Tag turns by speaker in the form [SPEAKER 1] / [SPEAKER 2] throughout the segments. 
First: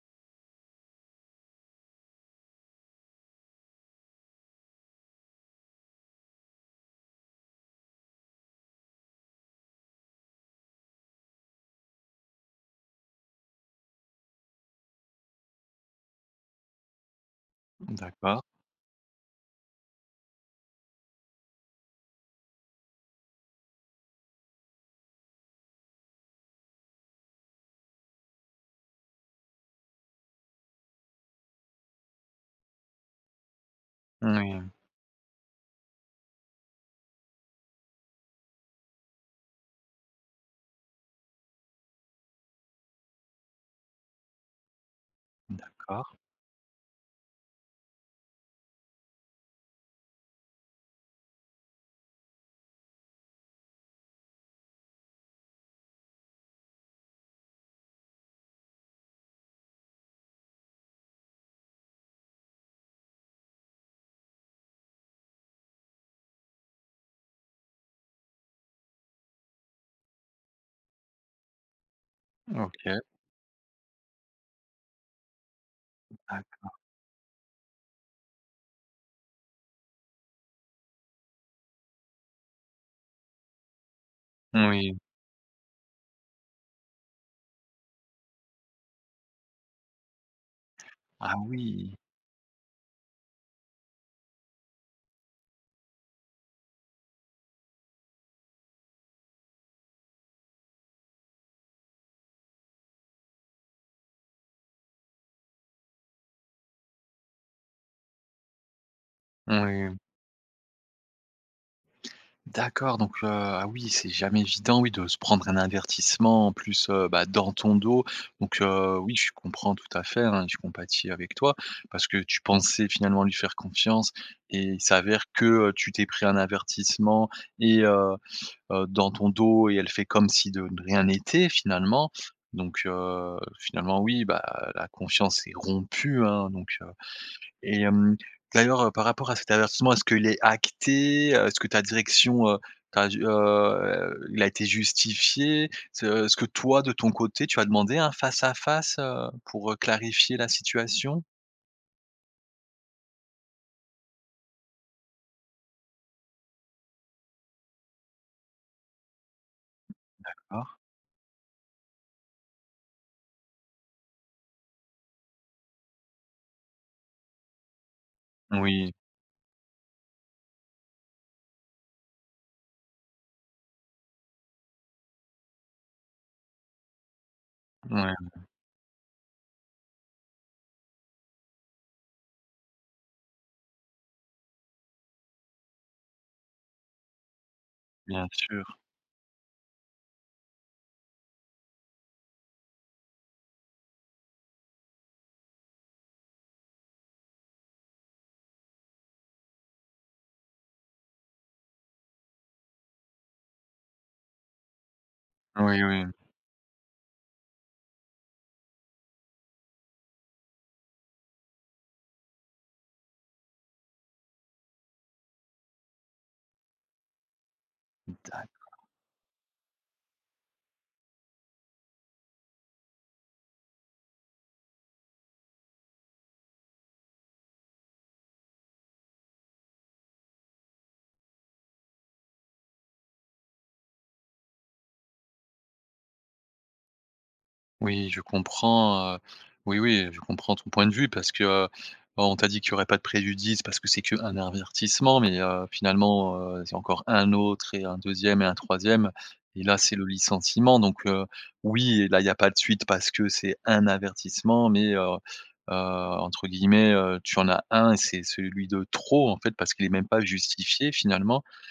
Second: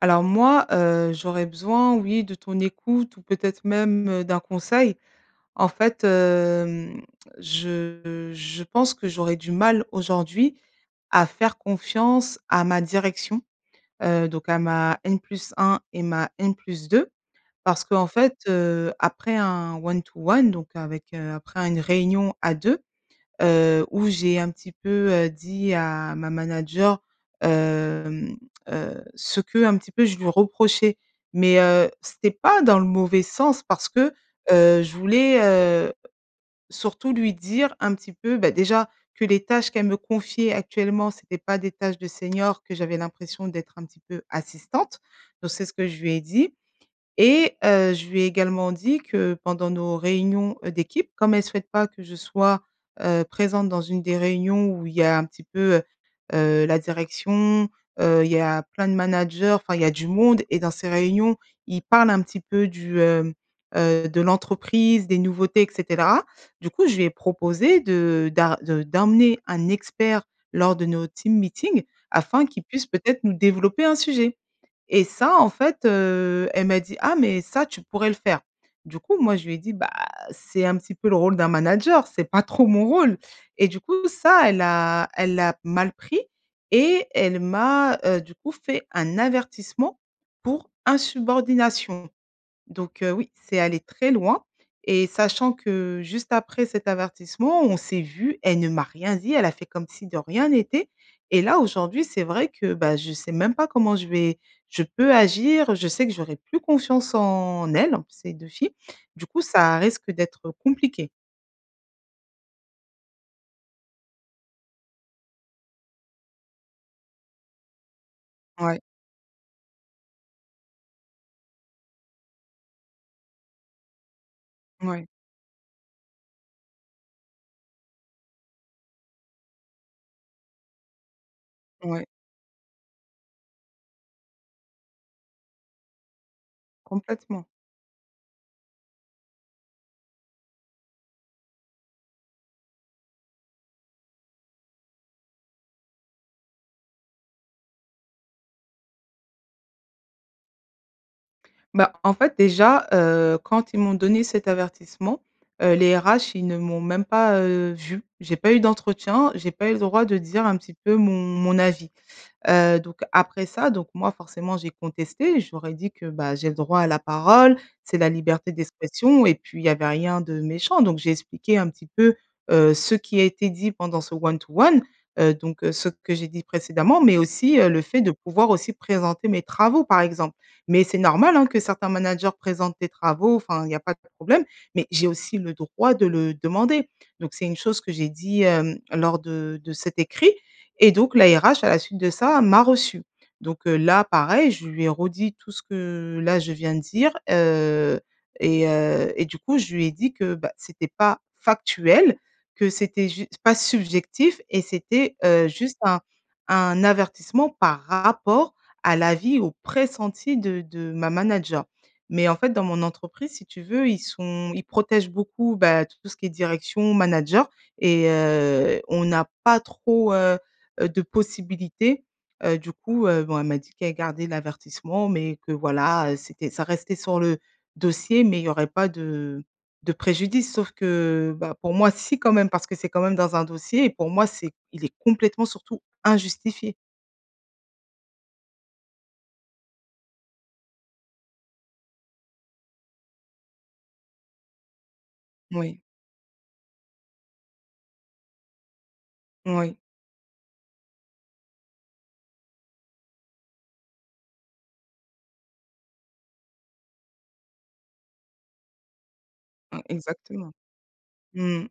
[SPEAKER 1] Alors moi, heu, j'aurais besoin, oui de ton écoute ou peut-être même, heu, d'un conseil. En fait, hem, je je pense que j'aurais du mal aujourd'hui à faire confiance à ma direction. Heu, donc à ma N+ 1 et ma N+ 2. Parce
[SPEAKER 2] Mmh,
[SPEAKER 1] qu'en fait,
[SPEAKER 2] d'accord.
[SPEAKER 1] heu, après un one to one donc avec, heu, après une réunion à 2, heu, où j'ai un petit peu, heu, dit à ma manager, hem, heu, ce qu'un petit peu je lui reprochais. Mais, heu, c'était pas dans le mauvais sens parce que,
[SPEAKER 2] Moui.
[SPEAKER 1] heu, je voulais, heu, surtout lui dire un petit peu bah déjà, que les tâches qu'elle me confiait actuellement, c'était pas des tâches de senior que j'avais l'impression d'être un petit peu assistante. Donc c'est ce que je
[SPEAKER 2] D'accord.
[SPEAKER 1] lui ai dit et heu, je lui ai également dit que pendant nos réunions, heu, d'équipe, comme elle souhaite pas que je sois, heu, présente dans une des réunions où il y a un petit peu, heu heu, la direction, heu, il y a plein de managers, enfin il y a du monde et dans ces réunions, ils parlent un petit peu du, hem, heu, de l'entreprise, des nouveautés et cetera. Du coup je lui ai proposé de d'ar de d'emmener un expert lors de nos team meeting, afin qu'il puisse
[SPEAKER 2] OK.
[SPEAKER 1] peut-être nous développer un sujet et ça, en fait, heu, elle
[SPEAKER 2] D'accord.
[SPEAKER 1] m'a dit: «Ah mais ça tu pourrais le faire». Du coup, moi je lui ai dit: «Bah c'est un petit peu le rôle d'un manager, c'est pas trop mon rôle» et du coup ça, elle
[SPEAKER 2] Moui.
[SPEAKER 1] a elle l'a mal pris et elle m'a, heu, du coup fait un avertissement pour
[SPEAKER 2] Ah oui.
[SPEAKER 1] insubordination. Donc, heu, oui, c'est allé très loin et sachant que juste après cet avertissement, on s'est vues, elle ne m'a rien dit, elle a fait comme si de rien n'était et là, aujourd'hui, c'est vrai que, bah je sais même pas comment je vais je peux agir. Je sais que j'aurai plus confiance en elles, ces 2 filles. Du coup, ça
[SPEAKER 2] Oui.
[SPEAKER 1] risque d'être compliqué.
[SPEAKER 2] D'accord donc, heu, ah oui c'est jamais évident oui de se prendre un avertissement en plus, heu, bah, dans ton dos. Donc,
[SPEAKER 1] Ouais.
[SPEAKER 2] heu, oui je comprends tout à fait, hein, je compatis avec toi. Parce que tu pensais finalement lui faire confiance et il
[SPEAKER 1] Ouais.
[SPEAKER 2] s'avère que, heu, tu t'es pris un avertissement et heu heu, dans ton dos et elle fait comme si de de rien n'était
[SPEAKER 1] Ouais.
[SPEAKER 2] finalement. Donc, heu, finalement oui, bah, la confiance est rompue, hein, donc, heu
[SPEAKER 1] Complètement.
[SPEAKER 2] et hem, d'ailleurs, heu, par rapport à cet avertissement, est-ce qu'il est acté, heu, est-ce que ta direction, heu, t'a di heu il a été justifié, se est-ce que toi de ton côté tu as demandé un face à face, heu, pour, heu, clarifier la situation?
[SPEAKER 1] Bah, en fait déjà, heu, quand ils m'ont donné cet avertissement, heu, les RH ils ne m'ont même pas, heu, vue. J'ai pas eu d'entretien, j'ai pas eu le droit de dire un petit
[SPEAKER 2] D'accord.
[SPEAKER 1] peu mon mon avis. Heu, donc après ça donc moi forcément j'ai contesté et je leur ais dit que, bah, j'ai le droit à la parole, c'est la liberté
[SPEAKER 2] Oui.
[SPEAKER 1] d'expression et puis il y avait rien de méchant donc j'ai expliqué un petit peu, heu, ce qui a été dit pendant ce one to one, heu, donc, heu, ce que j'ai dit précédemment. Mais aussi, heu, le fait
[SPEAKER 2] Ouais,
[SPEAKER 1] de
[SPEAKER 2] ouais.
[SPEAKER 1] pouvoir aussi présenter mes travaux, par exemple. Mais c'est normal, hein, que certains managers présentent des travaux enfin il y a pas de problème. Mais j'ai aussi le droit de le demander. Donc c'est une chose que j'ai
[SPEAKER 2] Bien
[SPEAKER 1] dit,
[SPEAKER 2] sûr.
[SPEAKER 1] hem, lors de de cet écrit et donc la RH à la suite de ça m'a reçue. Donc, heu, là pareil, je lui ai redit tout ce que là je viens de dire, heu et heu et du coup je lui ai dit que, bah, c'était pas factuel, que c'était jus pas subjectif et c'était, heu, juste
[SPEAKER 2] Oui
[SPEAKER 1] un
[SPEAKER 2] oui.
[SPEAKER 1] un avertissement par rapport à l'avis au pressenti de de ma manager. Mais en fait, dans mon entreprise si tu veux ils sont ils protègent beaucoup, bah, tout ce qui est direction, manager et
[SPEAKER 2] D'accord.
[SPEAKER 1] heu, on n'a pas trop, heu heu, de possibilité, heu, du coup, heu, bon elle m'a dit qu'elle gardait l'avertissement mais que voilà, heu, c'était ça restait sur le dossier mais il n'y aurait pas de de préjudice. Sauf que, bah, pour moi si quand même, parce que c'est quand même dans un dossier et pour moi c'est il est complètement surtout injustifié.
[SPEAKER 2] Oui je comprends, heu, oui, oui, heu, je comprends ton point de vue. Parce que, heu, bah, on t'a dit qu'il y aurait pas de préjudice, parce que c'est qu'un avertissement. Mais, heu,
[SPEAKER 1] Moui.
[SPEAKER 2] finalement, heu, c'est encore 1 autre et un 2e et un 3e et là
[SPEAKER 1] Oui.
[SPEAKER 2] c'est le licenciement. Donc, heu, oui là il y a pas de suite parce que c'est un avertissement mais, heu heu, entre guillemets, heu, tu en as 1 et c'est celui de trop en fait. Parce
[SPEAKER 1] Hein,
[SPEAKER 2] qu'il est même pas
[SPEAKER 1] exactement.
[SPEAKER 2] justifié finalement
[SPEAKER 1] Mmh.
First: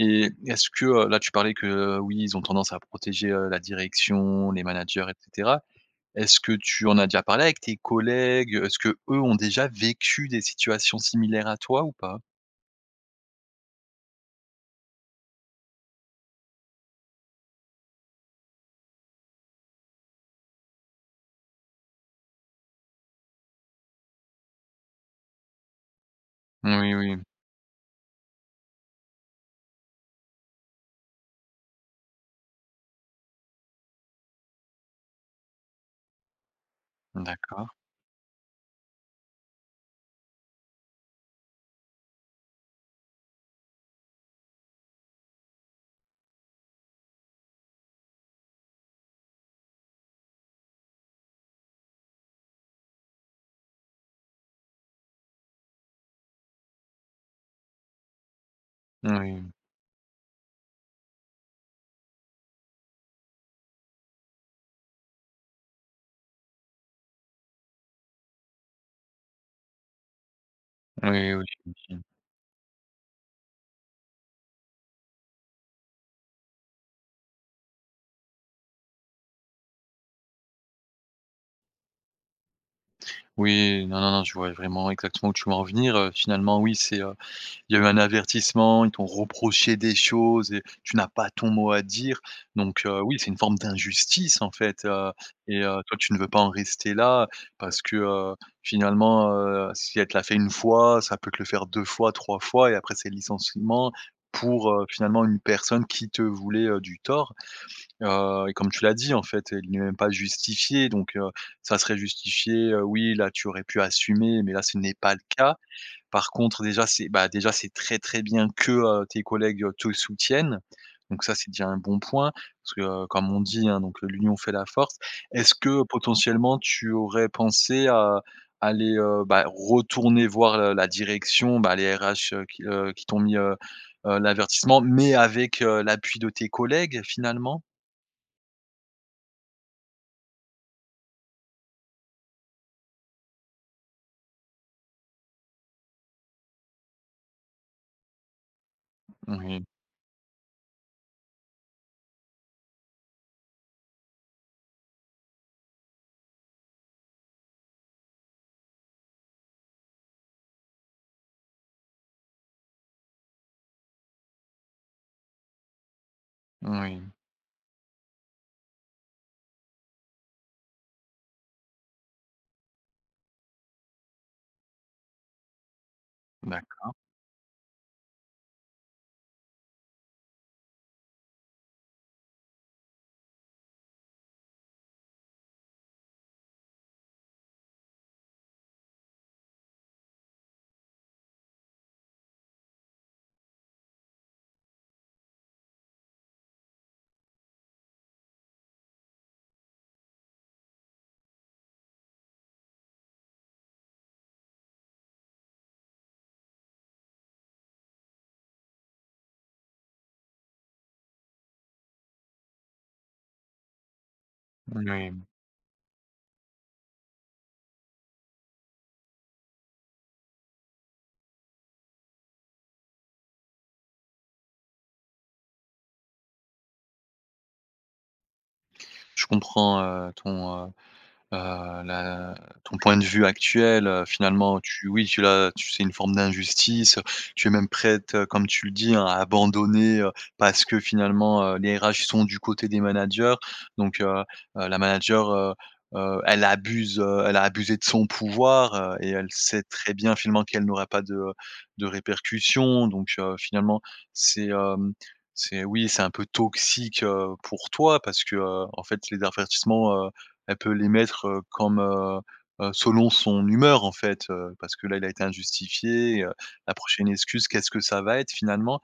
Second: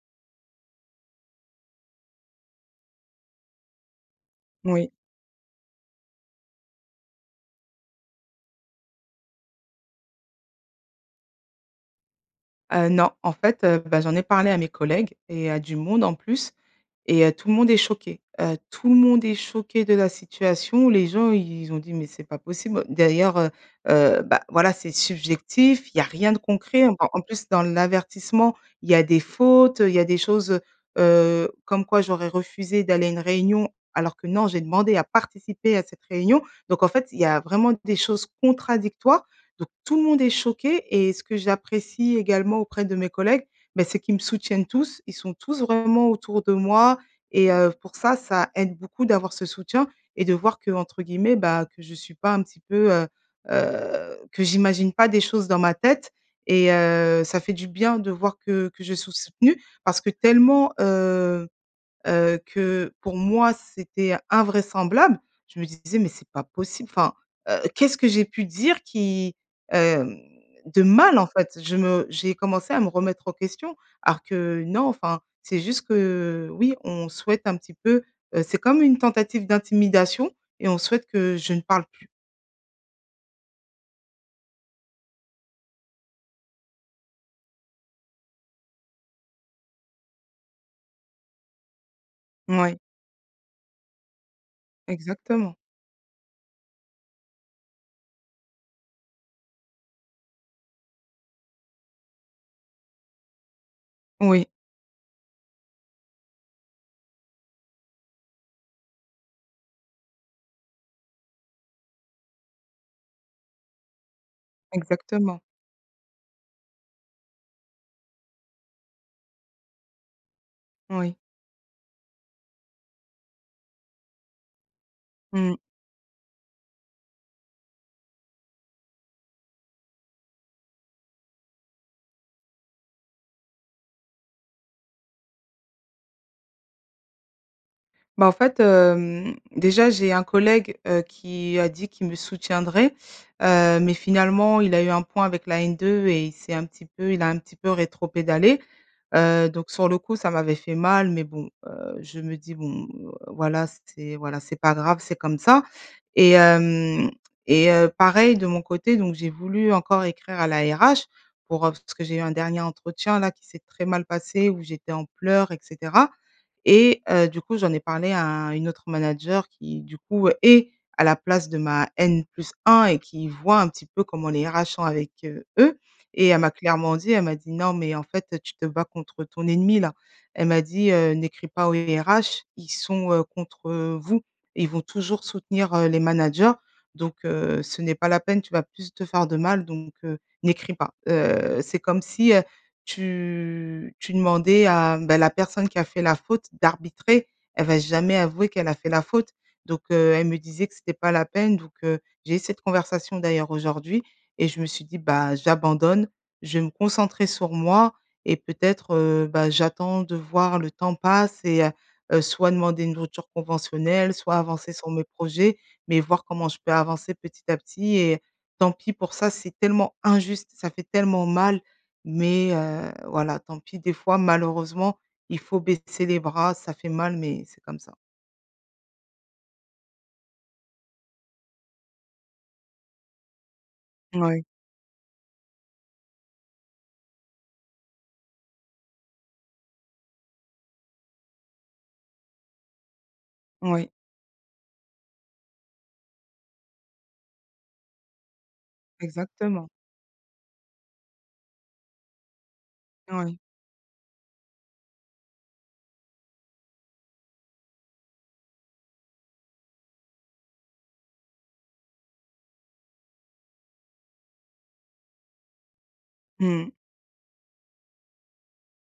[SPEAKER 2] et est-ce que, heu, là tu parlais que, heu: «Oui ils ont tendance à protéger, heu, la direction, les
[SPEAKER 1] Moui.
[SPEAKER 2] managers et cetera». Est-ce que tu en as déjà parlé avec tes collègues, heu, est-ce que, eux, ont déjà vécu des situations similaires à toi ou pas?
[SPEAKER 1] Heu, non. En fait, heu, bah, j'en ai parlé à mes collègues et à du monde en plus et heu, tout le monde est choqué. Heu, tout le monde est choqué de la situation, les gens ils ont dit: «Mais c'est pas possible». D'ailleurs, heu heu, bah, voilà, c'est subjectif, il y a rien de concret.
[SPEAKER 2] Moui
[SPEAKER 1] En
[SPEAKER 2] oui,
[SPEAKER 1] en
[SPEAKER 2] mmh.
[SPEAKER 1] plus dans l'avertissement, il y a des fautes, heu, il y a des choses, heu heu, comme quoi j'aurais refusé d'aller à une réunion. Alors que non, j'ai demandé à participer à cette réunion. Donc en fait, il y a vraiment
[SPEAKER 2] D'accord.
[SPEAKER 1] des choses contradictoires. Donc tout le monde est choqué et ce que j'apprécie également auprès de mes collègues, bah, c'est qu'ils me soutiennent tous, ils sont tous vraiment autour de moi et heu, pour ça, ça aide beaucoup d'avoir ce soutien et de voir qu'entre guillemets, bah, que je suis pas un petit peu, heu heu que j'imagine pas des choses dans ma tête et heu, ça fait du bien de voir que que je suis
[SPEAKER 2] Moui.
[SPEAKER 1] soutenue. Parce que tellement, heu heu, que pour moi c'était invraisemblable, je me disais: «Mais c'est pas possible, enfin, heu, qu'est-ce que j'ai pu dire qui, hem de mal en
[SPEAKER 2] Oui, oui,
[SPEAKER 1] fait?» Je
[SPEAKER 2] j'imagine.
[SPEAKER 1] me j'ai commencé à me remettre en question. Alors que non, enfin c'est juste que oui, on souhaite un petit peu, heu c'est comme une tentative d'intimidation et on souhaite que je ne parle plus.
[SPEAKER 2] Oui. Non, non, non, je vois vraiment exactement où tu veux en venir, heu. Finalement oui c'est heu, il y a eu un avertissement, ils t'ont reprochées des choses et tu n'as pas ton mot à dire.
[SPEAKER 1] Moui.
[SPEAKER 2] Donc, heu, oui, c'est une forme d'injustice en fait, heu
[SPEAKER 1] Exactement.
[SPEAKER 2] et heu, toi tu ne veux pas en rester là. Parce que, heu, finalement, heu, si elle te l'a fait 1 fois, ça peut te le faire 2 fois 3 fois et après c'est le licenciement,
[SPEAKER 1] Oui.
[SPEAKER 2] pour, heu, finalement 1 personne qui te voulait, heu, du tort. Heu et comme tu l'as dit en fait: «Il n'est même pas justifié» donc, heu, ça serait justifié, heu, oui, là tu aurais pu assumer mais là ce n'est pas le
[SPEAKER 1] Exactement.
[SPEAKER 2] cas. Par contre déjà c'est bah, déjà c'est très, très bien que, heu, tes collègues, heu, te soutiennent.
[SPEAKER 1] Oui.
[SPEAKER 2] Donc ça, c'est déjà 1 bon point. Parce que comme on dit hein, donc, heu: «l'union fait la force».
[SPEAKER 1] Mmh
[SPEAKER 2] Est-ce
[SPEAKER 1] mh.
[SPEAKER 2] que potentiellement tu aurais pensé à aller, heu, bah, retourner voir, heu, la direction, bah, les RH, heu, qui, heu, qui t'ont mis, heu heu, l'avertissement, mais avec, heu, l'appui de tes collègues finalement?
[SPEAKER 1] Bah, en fait, hem, déjà j'ai un collègue, heu, qui a dit qu'il me soutiendrait. Heu, mais finalement il a eu un point avec la N2 et il s'est un petit peu il a un petit peu rétropédalé. Heu,
[SPEAKER 2] Moui.
[SPEAKER 1] donc sur le coup ça m'avait fait mal. Mais bon, heu, je me dis: «Bon, heu, voilà, c'est, voilà, c'est pas grave, c'est comme ça» et hem et heu, pareil de mon côté donc j'ai voulu encore écrire à la RH, pour heu parce que j'ai eu un dernier entretien là qui s'est très mal passé où j'étais en pleurs et cetera et
[SPEAKER 2] Moui.
[SPEAKER 1] heu, du coup j'en ai parlé à une autre manager qui, du coup, est à la place de ma N+1 et qui voit un petit peu comment les RH sont avec, heu, eux et elle m'a
[SPEAKER 2] D'accord.
[SPEAKER 1] clairement dit, elle m'a dit: «Non mais en fait, heu, tu te bats contre ton ennemi là». Elle m'a dit, heu: «N'écris pas aux RH ils sont, heu, contre vous, ils vont toujours soutenir, heu, les managers donc, heu, ce n'est pas la peine, tu vas plus te faire de mal donc, heu, n'écris pas». Heu, c'est comme si, heu, tu tu demandais à, bah, la personne qui a fait la faute d'arbitrer, elle va jamais avouer qu'elle a fait la faute. Donc, heu, elle me disait que c'était pas la peine donc, heu, j'ai eu cette conversation d'ailleurs aujourd'hui et je me suis dit: «Bah j'abandonne, je vais me concentrer sur moi et peut-être, heu, bah, j'attends de voir le temps passe et heu heu, soit demander une rupture conventionnelle soit avancer sur mes
[SPEAKER 2] Moui.
[SPEAKER 1] projets». Mais voir comment je peux avancer petit à petit et tant pis pour ça, c'est tellement injuste, ça fait tellement mal. Mais, heu, voilà tant pis des fois, malheureusement, il faut baisser les bras, ça fait mal mais c'est comme ça.
[SPEAKER 2] Je comprends, heu, ton, heu heu, la ton point de vue actuel, heu,
[SPEAKER 1] Ouais.
[SPEAKER 2] finalement tu oui, tu l'as, tu c'est une forme d'injustice, heu, tu es même prête, heu, comme tu le dis, hein, à abandonner, heu, parce que finalement, heu, les RH sont du côté des managers
[SPEAKER 1] Oui.
[SPEAKER 2] donc, heu heu, la manager, heu heu, elle abuse, heu, elle a abusée de son pouvoir, heu et elle sait
[SPEAKER 1] Exactement.
[SPEAKER 2] très bien finalement qu'elle n'aura pas de, heu, de répercussions donc, heu,
[SPEAKER 1] Ouais.
[SPEAKER 2] finalement c'est, hem, c'est oui, c'est un peu toxique, heu, pour toi. Parce que, heu, en fait, les avertissements, heu, elle peut les mettre, heu, comme, heu heu, selon son humeur en fait, heu, parce que là, il a été injustifié, heu,
[SPEAKER 1] Mmh mh.
[SPEAKER 2] la prochaine excuse, qu'est-ce que ça va être finalement?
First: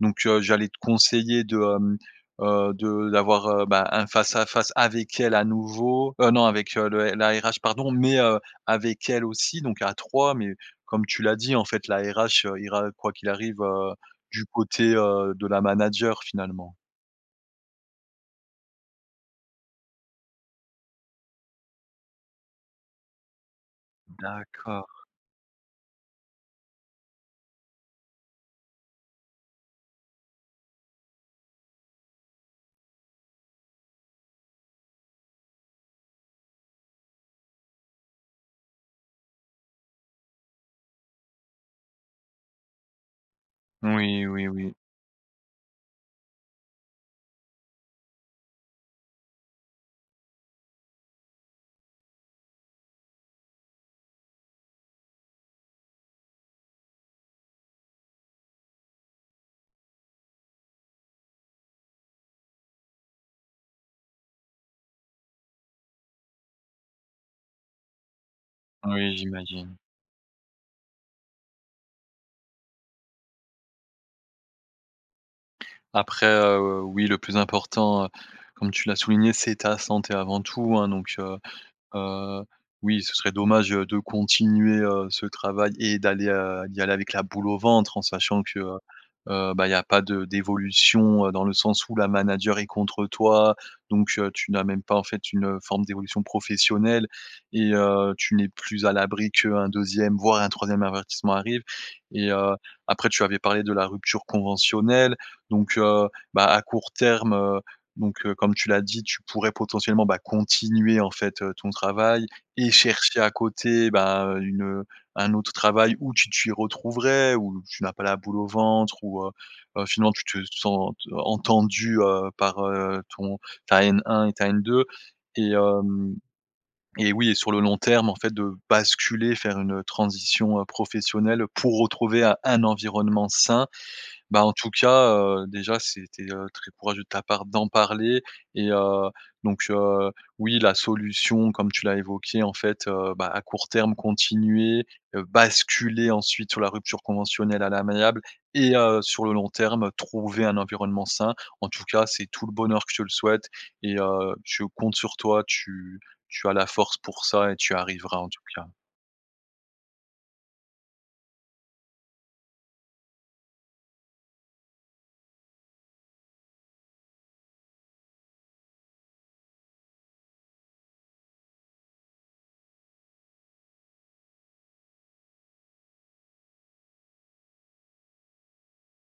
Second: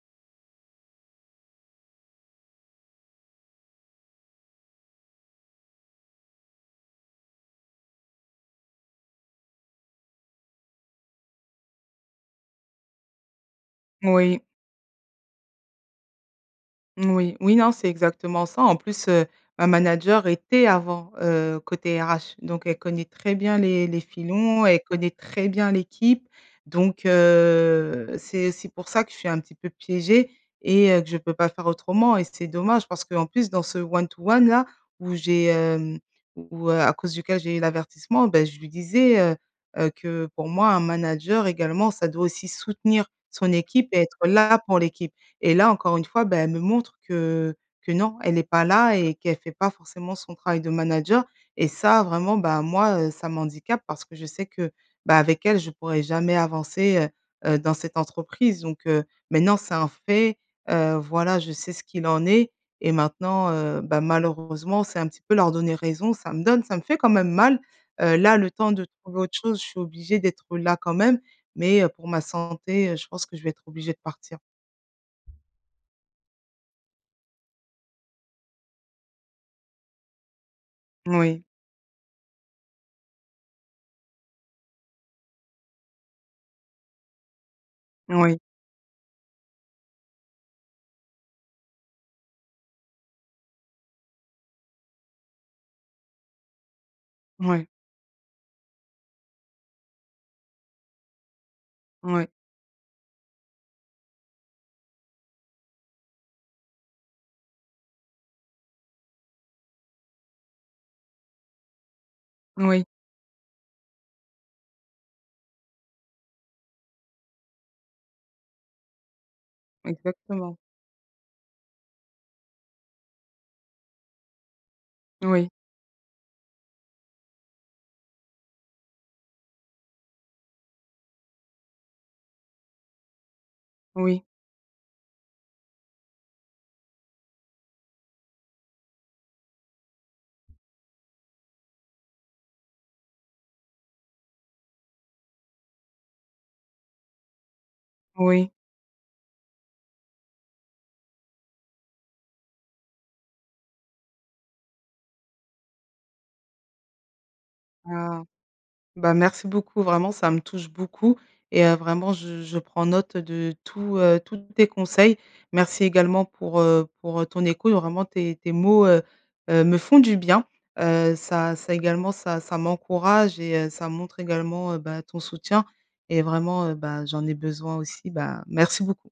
[SPEAKER 2] Donc, heu, j'allais te conseiller de, hem, heu, de d'avoir, heu, bah un face à face avec elle à nouveau, heu, non avec, heu, le la RH, pardon, mais heu, avec elle aussi, donc à 3. Mais comme tu l'as dit, en fait, la RH, heu, ira, heu, quoi qu'il arrive, heu,
[SPEAKER 1] Moui.
[SPEAKER 2] du côté, heu, de la manager, finalement.
[SPEAKER 1] Moui. Oui, non, c'est exactement ça. En plus, heu, ma manager était avant, heu, côté RH donc elle connaît très bien les les filons, elle
[SPEAKER 2] D'accord.
[SPEAKER 1] connaît très bien l'équipe donc, heu, c'est aussi pour ça que je suis un petit peu piégée et heu, que je peux pas faire autrement et c'est dommage parce qu'en plus dans ce one to one là où j'ai, hem, où, heu, à cause duquel j'ai eu l'avertissement, bah je lui disais, heu heu, que pour moi: «Un manager également ça doit aussi soutenir son équipe et être
[SPEAKER 2] Oui, oui,
[SPEAKER 1] là
[SPEAKER 2] oui.
[SPEAKER 1] pour l'équipe» et là, encore une fois, bah elle me montre que que non, elle est pas là et qu'elle fait pas forcément son travail de manager et ça vraiment, bah moi, heu, ça m'handicape parce que je sais que, bah avec elle, je pourrais jamais avancer, heu heu, dans cette entreprise donc, heu, maintenant, c'est un fait. Heu, voilà, je sais ce qu'il en est et maintenant, heu, bah malheureusement, c'est un petit peu leur donner raison, ça me donne ça me fait quand même mal, heu, là, le temps de
[SPEAKER 2] Oui,
[SPEAKER 1] trouver autre chose, je
[SPEAKER 2] j'imagine.
[SPEAKER 1] suis obligée d'être, heu, là quand même, mais heu, pour ma santé, heu, je pense que je vais être obligée de partir.
[SPEAKER 2] Après heu, oui, le plus important, heu, comme tu l'as souligné c'est ta santé avant tout, hein, donc, heu
[SPEAKER 1] Moui.
[SPEAKER 2] heu, oui, ce serait dommage, heu, de continuer, heu, ce travail et d'aller, heu, d'y aller avec «la boule au ventre» en
[SPEAKER 1] Oui.
[SPEAKER 2] sachant que, heu heu, bah il y a pas de d'évolution, heu, dans le sens où la manager est contre toi. Donc, heu, tu n'as même pas en fait, une, heu, forme d'évolution professionnelle
[SPEAKER 1] Ouais.
[SPEAKER 2] et heu, tu n'es plus à l'abri qu'un 2e, voire un 3e avertissement arrive
[SPEAKER 1] Ouais.
[SPEAKER 2] et heu, après tu avais parlé de la rupture conventionnelle, donc, heu, bah à court terme, heu, donc, heu, comme tu l'as dit tu pourrais potentiellement, bah continuer en fait, heu, ton travail et
[SPEAKER 1] Oui.
[SPEAKER 2] chercher à côté, bah une, heu, un autre travail où tu t'y retrouverais, où tu n'as pas «la boule au ventre», où heu heu, finement tu te
[SPEAKER 1] Exactement.
[SPEAKER 2] sentes entendue, heu, par, heu, ton ta N1 et ta N2
[SPEAKER 1] Oui.
[SPEAKER 2] et, hem et oui et sur le long terme en fait de basculer, faire une, heu, transition, heu, professionnelle pour retrouver un un environnement sain.
[SPEAKER 1] Oui.
[SPEAKER 2] Bah en tout cas, heu, déjà c'était, heu, très courageux de ta part d'en parler et heu, donc, heu, oui, la solution comme tu l'as évoquée, en fait, heu, bah à court terme continuer, heu, basculer ensuite sur la rupture conventionnelle à l'amiable
[SPEAKER 1] Oui.
[SPEAKER 2] et heu, sur le long terme trouver un environnement sain. En tout cas, c'est tout le bonheur que je te le souhaite et heu, je compte sur toi tu tu as la force pour ça et tu arriveras
[SPEAKER 1] Ah.
[SPEAKER 2] en tout cas.
[SPEAKER 1] Bah merci beaucoup, vraiment, ça me touche beaucoup et heu, vraiment je je prends note de tout, heu, tous tes conseils. Merci également pour, heu, pour, heu, ton écoute vraiment tes tes mots, heu heu, me font du bien, heu, ça ça également, ça, ça m'encourage et heu, ça montre également, heu, bah ton soutien et vraiment, heu, bah j'en ai besoin aussi, bah merci beaucoup.